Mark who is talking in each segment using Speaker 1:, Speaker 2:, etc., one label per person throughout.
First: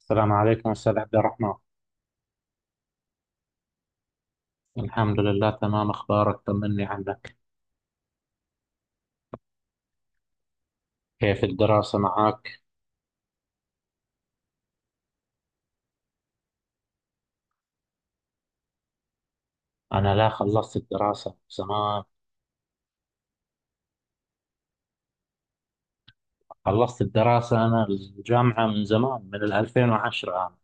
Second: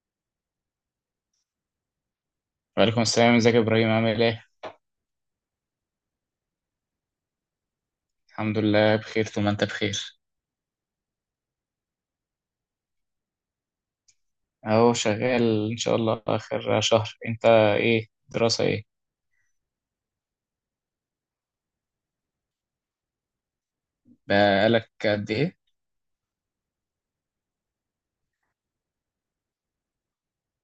Speaker 1: السلام عليكم أستاذ عبد الرحمن.
Speaker 2: وعليكم السلام، ازيك يا ابراهيم؟ عامل ايه؟
Speaker 1: الحمد لله تمام. أخبارك، طمني عنك.
Speaker 2: الحمد لله بخير، ثم انت بخير.
Speaker 1: كيف الدراسة معك؟
Speaker 2: اهو شغال ان شاء الله اخر شهر. انت ايه دراسة ايه؟
Speaker 1: أنا لا، خلصت الدراسة من زمان.
Speaker 2: بقالك قد ايه؟
Speaker 1: خلصت الدراسة، أنا الجامعة من زمان، من 2010 أنا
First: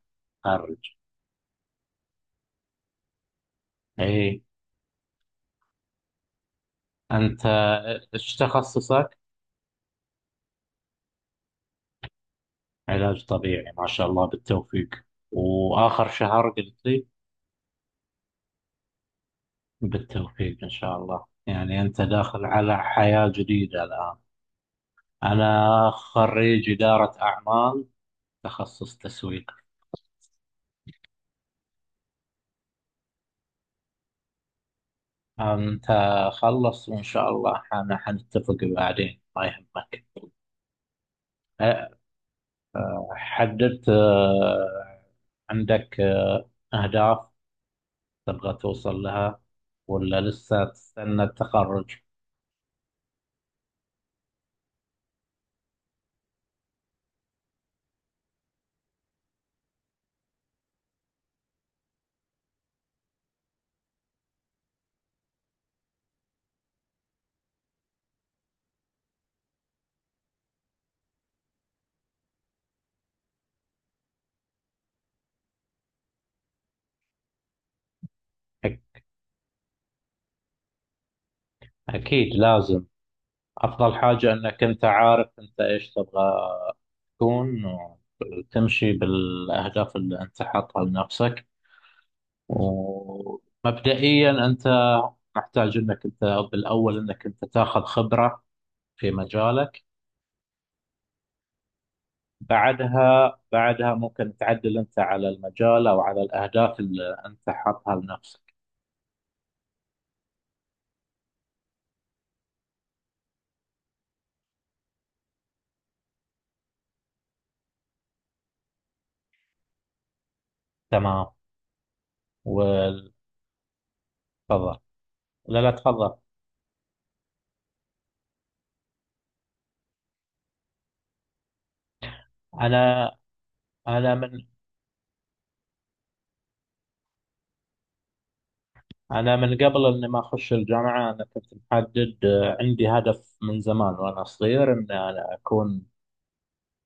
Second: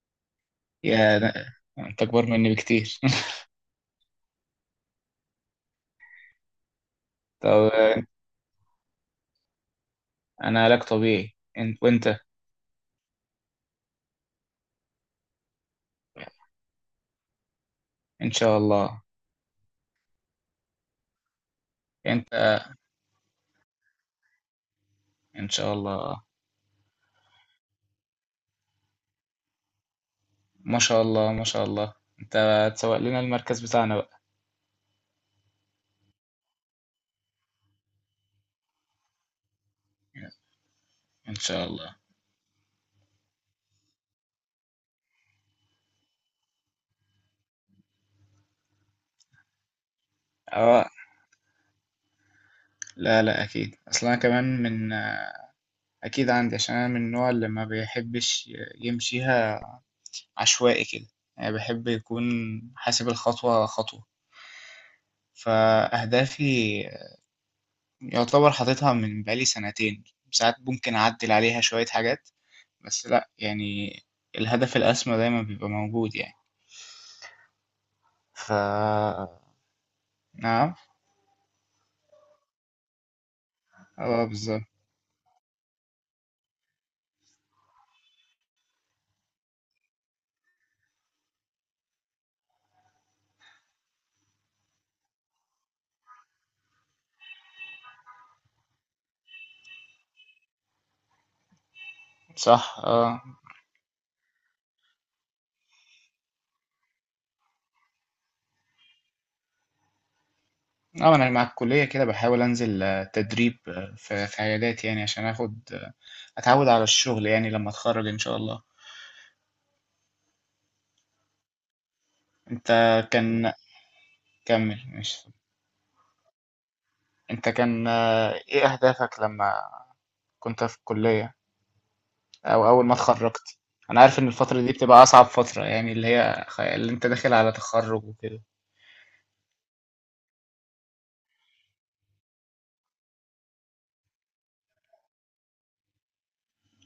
Speaker 1: خارج.
Speaker 2: يا ده- انت اكبر مني بكتير.
Speaker 1: إيه. أنت
Speaker 2: طب.
Speaker 1: إيش تخصصك؟
Speaker 2: انا علاج طبيعي، انت؟ وانت؟
Speaker 1: علاج طبيعي، ما شاء الله، بالتوفيق. وآخر شهر قلت لي.
Speaker 2: ان شاء الله.
Speaker 1: بالتوفيق إن شاء الله. يعني أنت
Speaker 2: انت؟
Speaker 1: داخل على حياة جديدة الآن.
Speaker 2: ان شاء
Speaker 1: أنا
Speaker 2: الله.
Speaker 1: خريج إدارة أعمال، تخصص تسويق.
Speaker 2: ما شاء الله ما شاء الله. انت هتسوق لنا المركز بتاعنا بقى.
Speaker 1: أنت. خلص، وإن شاء الله حنتفق بعدين، ما يهمك.
Speaker 2: ان شاء
Speaker 1: أه،
Speaker 2: الله.
Speaker 1: حددت، عندك أهداف تبغى توصل لها، ولا لسه
Speaker 2: اه،
Speaker 1: تستنى التخرج؟
Speaker 2: لا لا اكيد، اصلا انا كمان من... اكيد عندي، عشان انا من النوع اللي ما بيحبش يمشيها عشوائي كده. يعني بحب يكون حاسب الخطوة خطوة. فأهدافي يعتبر حاططها من بقالي سنتين، ساعات ممكن أعدل عليها شوية حاجات، بس لأ يعني الهدف الأسمى دايما بيبقى موجود يعني. ف
Speaker 1: أك-
Speaker 2: نعم.
Speaker 1: أكيد لازم. أفضل
Speaker 2: اه
Speaker 1: حاجة أنك
Speaker 2: بالظبط.
Speaker 1: أنت عارف أنت إيش تبغى تكون، وتمشي بالأهداف اللي أنت حاطها لنفسك. ومبدئيا أنت محتاج أنك أنت بالأول أنك أنت تاخذ خبرة في مجالك.
Speaker 2: صح، اه.
Speaker 1: بعدها ممكن تعدل انت على المجال او على الاهداف اللي انت حاطها لنفسك.
Speaker 2: اه، أنا مع الكلية كده بحاول أنزل تدريب في عيادات، يعني عشان آخد أتعود على الشغل يعني لما أتخرج إن شاء الله.
Speaker 1: تمام،
Speaker 2: أنت
Speaker 1: وتفضل.
Speaker 2: كان... كمل ماشي.
Speaker 1: لا لا، تفضل.
Speaker 2: انت كان ايه اهدافك لما كنت في الكلية او اول ما
Speaker 1: انا
Speaker 2: اتخرجت؟ انا
Speaker 1: انا
Speaker 2: عارف ان
Speaker 1: من
Speaker 2: الفترة دي بتبقى اصعب فترة، يعني اللي هي اللي انت داخل على تخرج وكده.
Speaker 1: انا من قبل اني ما اخش الجامعه، انا كنت محدد، عندي هدف من زمان وانا صغير، ان انا اكون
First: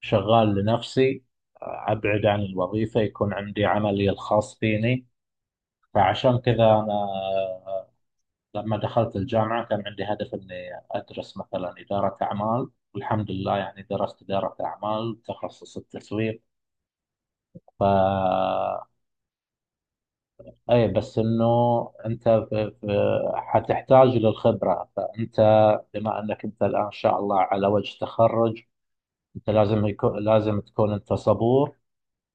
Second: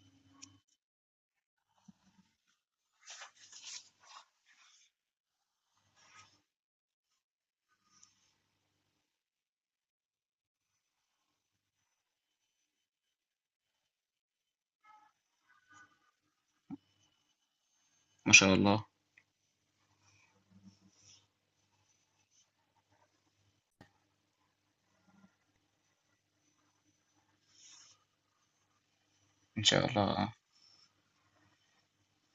Speaker 1: شغال لنفسي. ابعد عن الوظيفه، يكون عندي عملي الخاص فيني. فعشان كذا انا لما دخلت الجامعة كان عندي هدف إني أدرس مثلا إدارة أعمال، والحمد لله يعني درست إدارة أعمال تخصص التسويق. ف،
Speaker 2: ما شاء الله.
Speaker 1: أي، بس إنه أنت في حتحتاج للخبرة. فأنت بما أنك أنت الآن إن شاء الله على وجه تخرج، أنت
Speaker 2: ان شاء
Speaker 1: لازم يكون
Speaker 2: الله.
Speaker 1: لازم تكون أنت صبور.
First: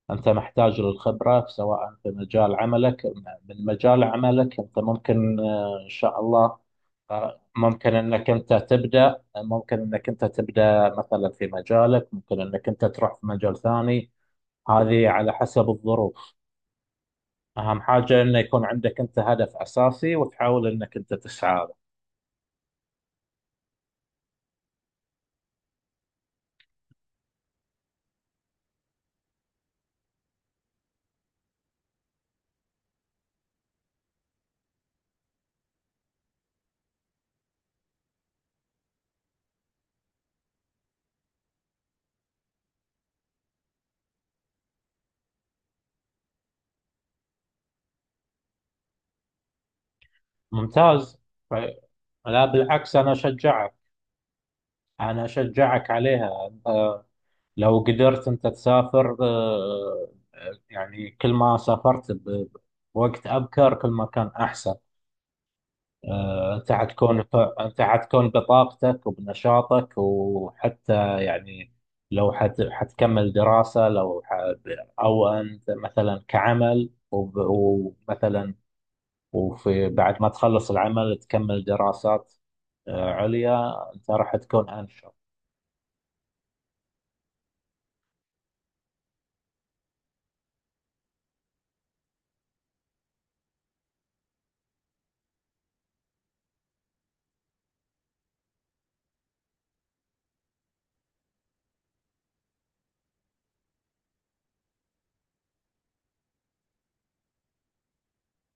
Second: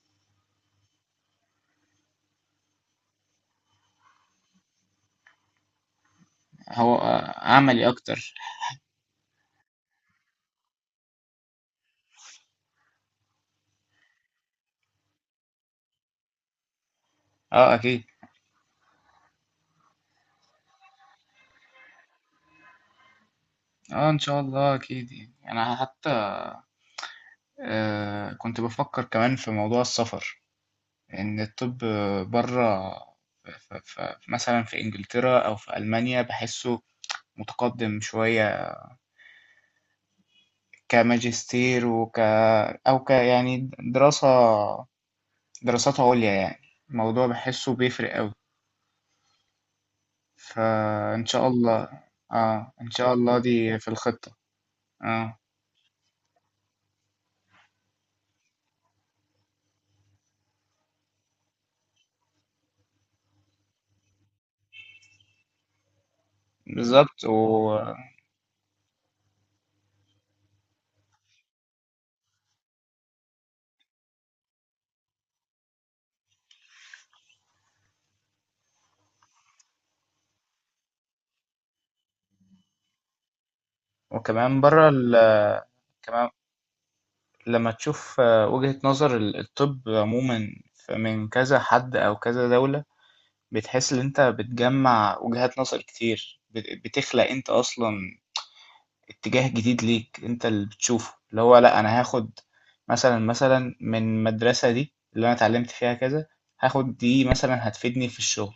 Speaker 1: أنت محتاج للخبرة سواء في مجال عملك. من مجال عملك أنت ممكن، إن شاء الله.
Speaker 2: هو عملي
Speaker 1: ممكن أنك
Speaker 2: اكتر.
Speaker 1: أنت تبدأ ممكن أنك أنت تبدأ مثلا في مجالك، ممكن أنك أنت تروح في مجال ثاني. هذه على حسب الظروف.
Speaker 2: اه
Speaker 1: أهم
Speaker 2: اكيد.
Speaker 1: حاجة أنه يكون عندك أنت هدف أساسي وتحاول أنك أنت تسعى له.
Speaker 2: اه ان شاء الله اكيد، يعني انا حتى آه كنت بفكر كمان في موضوع السفر، ان الطب بره مثلا في انجلترا او في المانيا بحسه متقدم شوية، كماجستير وك أو ك يعني دراسات عليا يعني. الموضوع بحسه بيفرق أوي،
Speaker 1: ممتاز.
Speaker 2: فإن شاء
Speaker 1: ف-
Speaker 2: الله.
Speaker 1: لا
Speaker 2: اه إن
Speaker 1: بالعكس، أنا
Speaker 2: شاء الله
Speaker 1: أشجعك.
Speaker 2: دي في الخطة.
Speaker 1: أنا
Speaker 2: اه
Speaker 1: أشجعك عليها. آه، لو قدرت أنت تسافر، يعني كل ما سافرت بوقت أبكر، كل ما كان أحسن. أنت حتكون،
Speaker 2: بالظبط
Speaker 1: أنت حتكون بطاقتك وبنشاطك، وحتى يعني لو حتكمل دراسة، لو أو أنت مثلا كعمل، ومثلا وفي بعد ما تخلص العمل تكمل دراسات عليا أنت راح
Speaker 2: وكمان
Speaker 1: تكون
Speaker 2: بره
Speaker 1: أنشط.
Speaker 2: كمان لما تشوف وجهة نظر الطب عموما، من كذا حد أو كذا دولة، بتحس إن أنت بتجمع وجهات نظر كتير، بتخلق أنت أصلا اتجاه جديد ليك، انت اللي بتشوفه، اللي هو لا انا هاخد مثلا من المدرسة دي اللي انا اتعلمت فيها كذا، هاخد دي مثلا هتفيدني في الشغل،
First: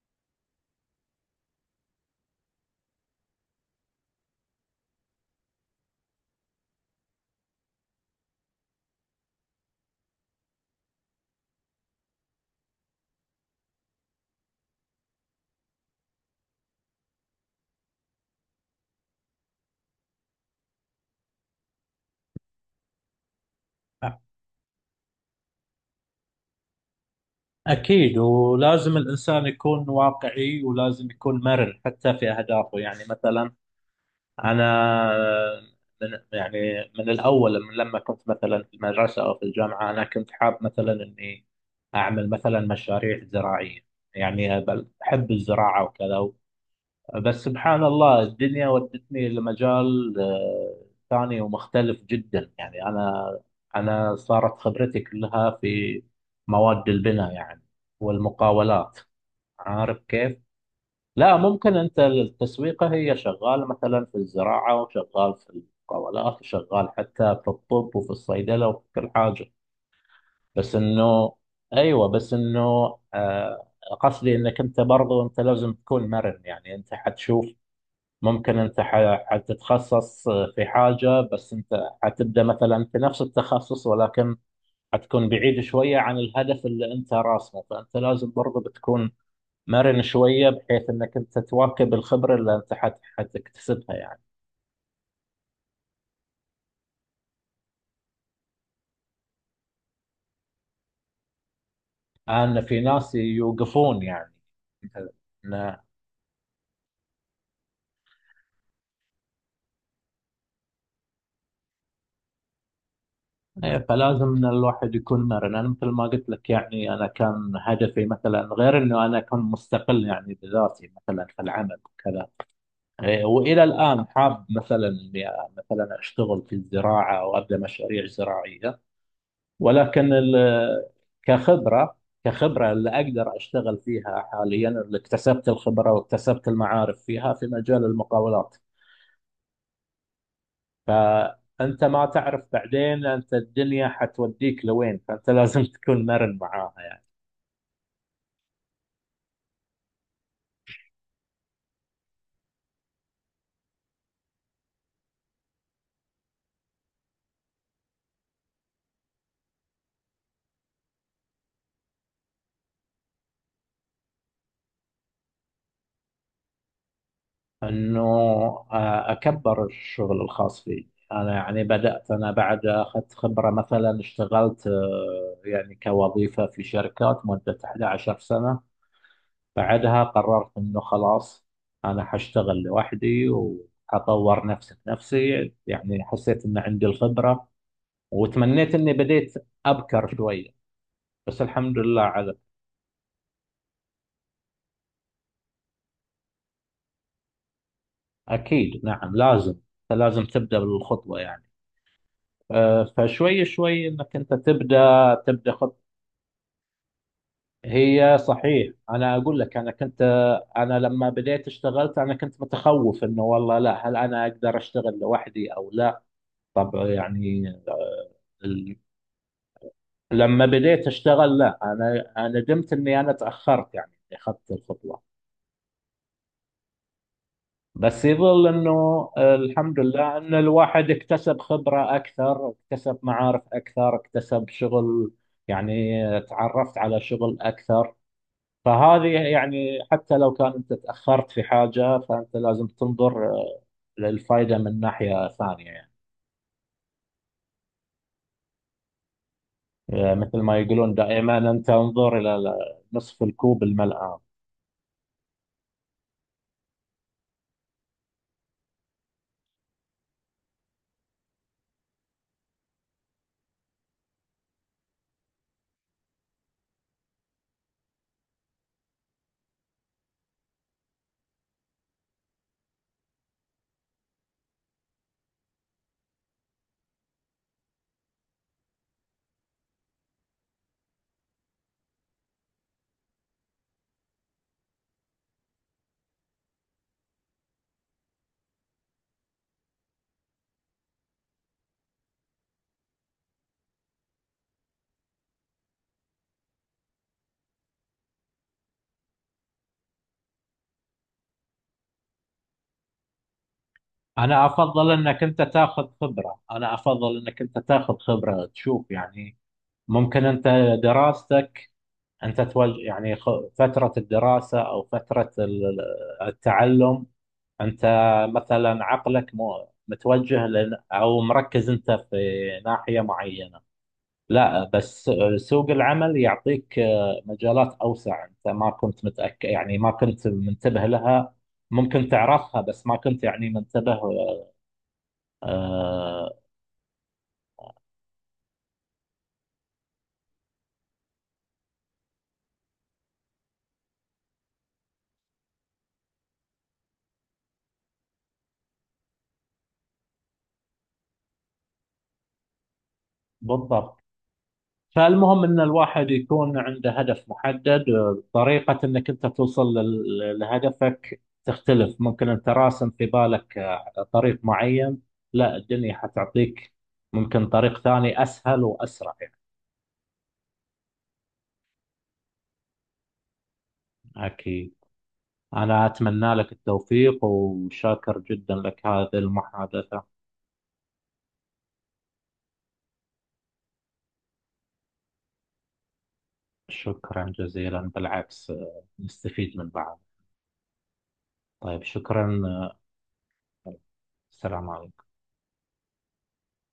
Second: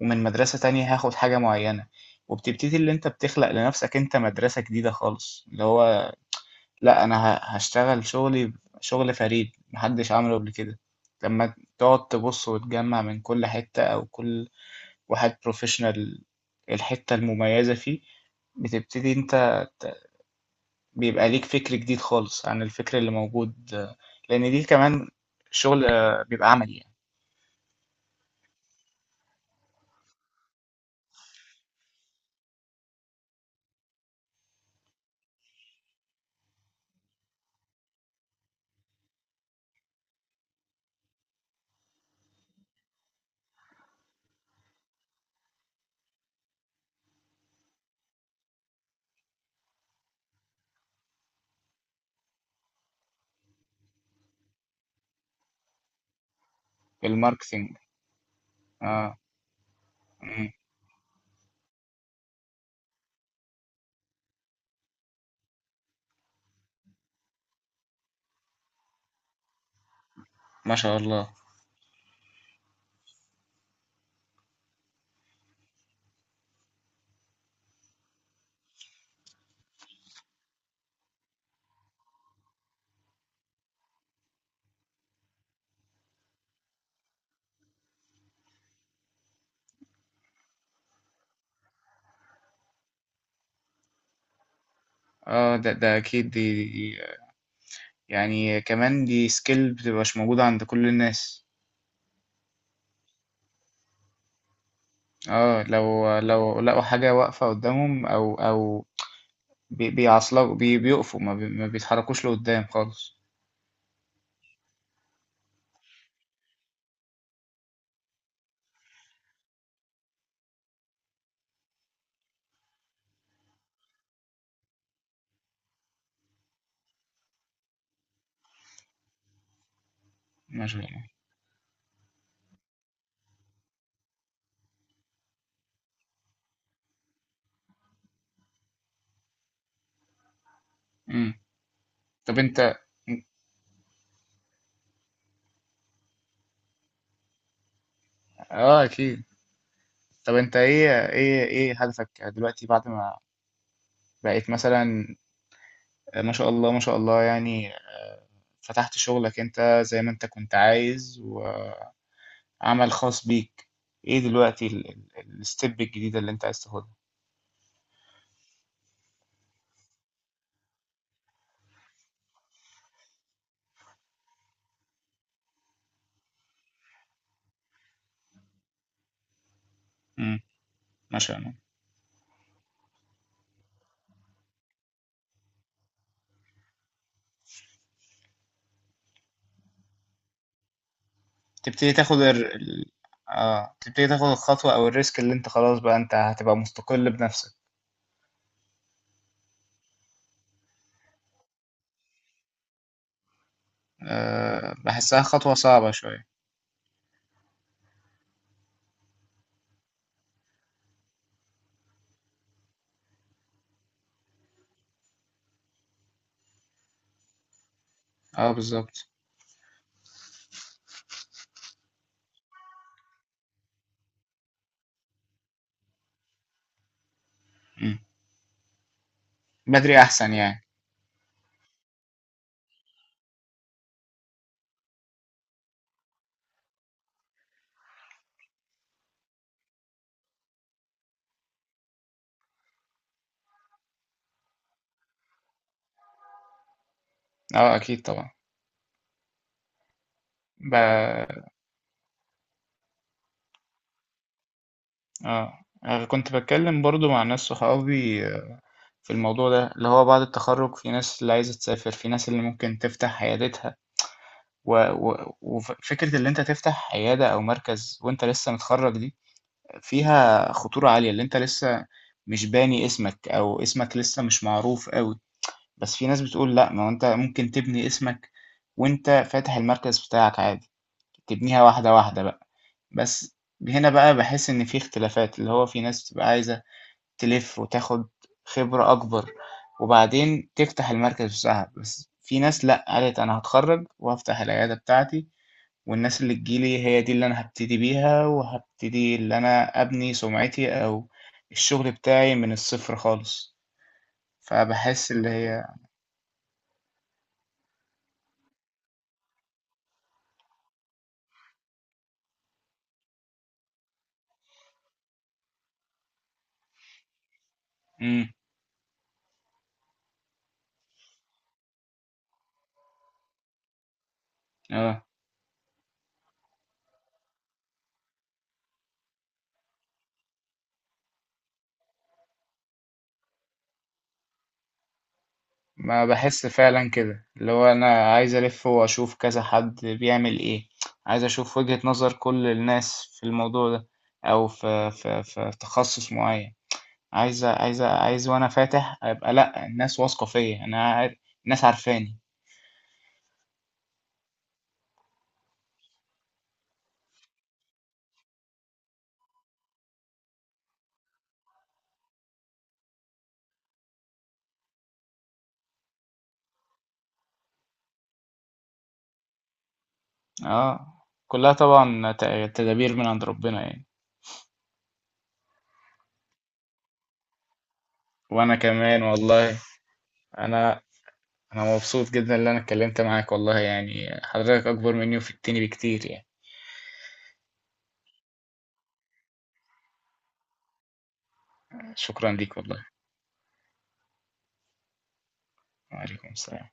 Speaker 2: ومن مدرسة تانية هاخد حاجة معينة. وبتبتدي اللي انت بتخلق لنفسك انت مدرسة جديدة خالص، اللي هو لا انا هشتغل شغلي، شغل فريد محدش عمله قبل كده. لما تقعد تبص وتجمع من كل حتة او كل واحد بروفيشنال الحتة المميزة فيه، بتبتدي انت، بيبقى ليك فكر جديد خالص عن الفكر اللي موجود، لأن دي كمان شغل بيبقى عملي يعني.
Speaker 1: أكيد، ولازم الإنسان يكون واقعي، ولازم يكون مرن حتى في أهدافه. يعني مثلا أنا، من، يعني من الأول، من لما كنت مثلا في المدرسة أو في الجامعة، أنا كنت حاب مثلا إني أعمل مثلا مشاريع زراعية. يعني أحب الزراعة وكذا. بس سبحان الله الدنيا ودتني لمجال ثاني ومختلف جدا. يعني أنا صارت خبرتي كلها في مواد
Speaker 2: في
Speaker 1: البناء يعني،
Speaker 2: الماركتينج.
Speaker 1: والمقاولات.
Speaker 2: اه.
Speaker 1: عارف كيف؟
Speaker 2: مم.
Speaker 1: لا، ممكن أنت التسويقة هي شغال مثلا في الزراعة، وشغال في المقاولات، وشغال حتى في الطب، وفي الصيدلة، وفي كل حاجة. بس
Speaker 2: ما شاء الله.
Speaker 1: إنه، أيوة بس إنه، آه، قصدي إنك أنت، برضو أنت لازم تكون مرن. يعني أنت حتشوف، ممكن انت حتتخصص في حاجة، بس انت حتبدأ مثلا في نفس التخصص، ولكن حتكون بعيد شوية عن الهدف اللي انت راسمه. فانت لازم برضه بتكون مرن شوية، بحيث انك انت تواكب الخبرة اللي انت حتكتسبها يعني.
Speaker 2: اه ده أكيد، دي يعني كمان دي سكيل بتبقاش موجودة عند كل الناس.
Speaker 1: انا في ناس يوقفون يعني،
Speaker 2: اه،
Speaker 1: إن-
Speaker 2: لو لقوا حاجة واقفة قدامهم أو بيعصلوا بيقفوا، ما بيتحركوش لقدام خالص.
Speaker 1: إيه، فلازم ان الواحد يكون مرن. انا مثل ما قلت لك، يعني انا كان هدفي، مثلا غير انه انا اكون مستقل يعني بذاتي، مثلا في العمل وكذا. إيه، والى الان حاب مثلا اني مثلا اشتغل في الزراعه او ابدا مشاريع زراعيه. ولكن
Speaker 2: ما شاء الله.
Speaker 1: كخبره كخبره اللي اقدر اشتغل فيها حاليا، اللي اكتسبت الخبره واكتسبت المعارف فيها في مجال المقاولات.
Speaker 2: مم.
Speaker 1: فانت ما
Speaker 2: طب
Speaker 1: تعرف
Speaker 2: أنت...
Speaker 1: بعدين انت الدنيا حتوديك لوين، فانت لازم تكون مرن معاها يعني.
Speaker 2: اه أكيد. طب أنت إيه هدفك دلوقتي، بعد ما بقيت مثلا ما شاء الله ما شاء الله يعني فتحت شغلك انت زي ما انت كنت عايز، وعمل خاص بيك؟ ايه دلوقتي الستيب الجديدة اللي انت عايز تاخدها؟
Speaker 1: انه اكبر الشغل الخاص فيه انا، يعني بدات انا بعد اخذت خبره، مثلا اشتغلت يعني كوظيفه في شركات مده 11 سنه. بعدها
Speaker 2: امم
Speaker 1: قررت انه
Speaker 2: ما شاء
Speaker 1: خلاص
Speaker 2: الله.
Speaker 1: انا حاشتغل لوحدي، وحطور نفسي بنفسي. يعني حسيت ان عندي الخبره، وتمنيت اني بديت ابكر شويه. بس الحمد
Speaker 2: تبتدي
Speaker 1: لله
Speaker 2: تاخد
Speaker 1: على.
Speaker 2: الخطوة او الريسك، اللي انت خلاص بقى انت هتبقى مستقل بنفسك.
Speaker 1: اكيد، نعم لازم. لازم تبدا بالخطوه يعني، فشوي شوي انك انت تبدا،
Speaker 2: آه بحسها خطوة
Speaker 1: خط.
Speaker 2: صعبة شوية.
Speaker 1: هي صحيح، انا اقول لك، انا كنت، انا لما بديت اشتغلت انا كنت متخوف، انه والله لا، هل انا اقدر اشتغل لوحدي او لا. طب يعني
Speaker 2: اه
Speaker 1: ال-
Speaker 2: بالظبط.
Speaker 1: لما بديت اشتغل، لا انا ندمت اني انا تاخرت، يعني إني اخذت الخطوه.
Speaker 2: مم.
Speaker 1: بس يظل انه، الحمد
Speaker 2: بدري
Speaker 1: لله ان
Speaker 2: احسن يعني.
Speaker 1: الواحد اكتسب خبره اكثر، اكتسب معارف اكثر، اكتسب شغل. يعني تعرفت على شغل اكثر. فهذه يعني، حتى لو كان انت تاخرت في حاجه، فانت لازم تنظر للفائده من ناحيه ثانيه يعني.
Speaker 2: اه اكيد طبعا.
Speaker 1: مثل ما يقولون
Speaker 2: اه،
Speaker 1: دائما، انت انظر الى نصف الكوب الملآن.
Speaker 2: أنا كنت بتكلم برضو مع ناس صحابي في الموضوع ده، اللي هو بعد التخرُّج في ناس اللي عايزة تسافر، في ناس اللي ممكن تفتح عيادتها، و فكرة اللي أنت تفتح عيادة أو مركز وأنت لسه متخرّج دي، فيها خطورة عالية، اللي أنت لسه مش باني اسمك أو اسمك لسه مش معروف أوي. بس في ناس بتقول لأ، ما هو أنت ممكن تبني اسمك وأنت فاتح المركز بتاعك عادي، تبنيها واحدة، واحدة بقى. بس هنا بقى باحس إن في اختلافات، اللي هو في ناس بتبقى عايزة تلف وتاخد خبرة أكبر وبعدين تفتح المركز بتاعها، بس في ناس لأ قالت أنا هتخرج وهفتح العيادة بتاعتي، والناس اللي تجيلي هي دي اللي أنا هبتدي بيها، وهبتدي اللي أنا أبني سمعتي أو الشغل بتاعي من الصفر خالص.
Speaker 1: انا افضل
Speaker 2: فبحس
Speaker 1: انك
Speaker 2: اللي
Speaker 1: انت
Speaker 2: هي...
Speaker 1: تاخذ خبره، انا افضل انك انت تاخذ خبره تشوف يعني. ممكن انت دراستك، انت توجه يعني، فتره الدراسه او فتره التعلم، انت
Speaker 2: مم.
Speaker 1: مثلا عقلك مو متوجه لن او مركز، انت في ناحية معينة. لا،
Speaker 2: اه،
Speaker 1: بس سوق العمل يعطيك مجالات اوسع، انت ما كنت متأكد، يعني ما كنت منتبه لها. ممكن تعرفها بس ما كنت يعني منتبه،
Speaker 2: ما
Speaker 1: آه،
Speaker 2: بحس فعلا كده، اللي هو أنا عايز ألف وأشوف كذا حد بيعمل إيه، عايز أشوف وجهة نظر كل الناس في الموضوع ده أو في في تخصص معين. عايز وانا فاتح ابقى لا، الناس واثقه فيا، الناس عارفاني.
Speaker 1: بالضبط. فالمهم ان الواحد يكون عنده هدف محدد. طريقة انك انت توصل لهدفك تختلف، ممكن انت راسم في بالك طريق معين. لا، الدنيا حتعطيك ممكن طريق ثاني اسهل واسرع يعني.
Speaker 2: اه، كلها طبعا تدابير من عند ربنا يعني.
Speaker 1: اكيد. انا اتمنى لك التوفيق، وشاكر جدا
Speaker 2: وانا
Speaker 1: لك
Speaker 2: كمان
Speaker 1: هذه
Speaker 2: والله،
Speaker 1: المحادثة.
Speaker 2: انا انا مبسوط جدا ان انا اتكلمت معاك والله، يعني حضرتك اكبر مني وفتني بكتير يعني.
Speaker 1: شكرا جزيلا. بالعكس نستفيد من بعض. طيب
Speaker 2: شكرا
Speaker 1: شكرا.
Speaker 2: ليك والله.
Speaker 1: آه، السلام عليكم.
Speaker 2: وعليكم السلام.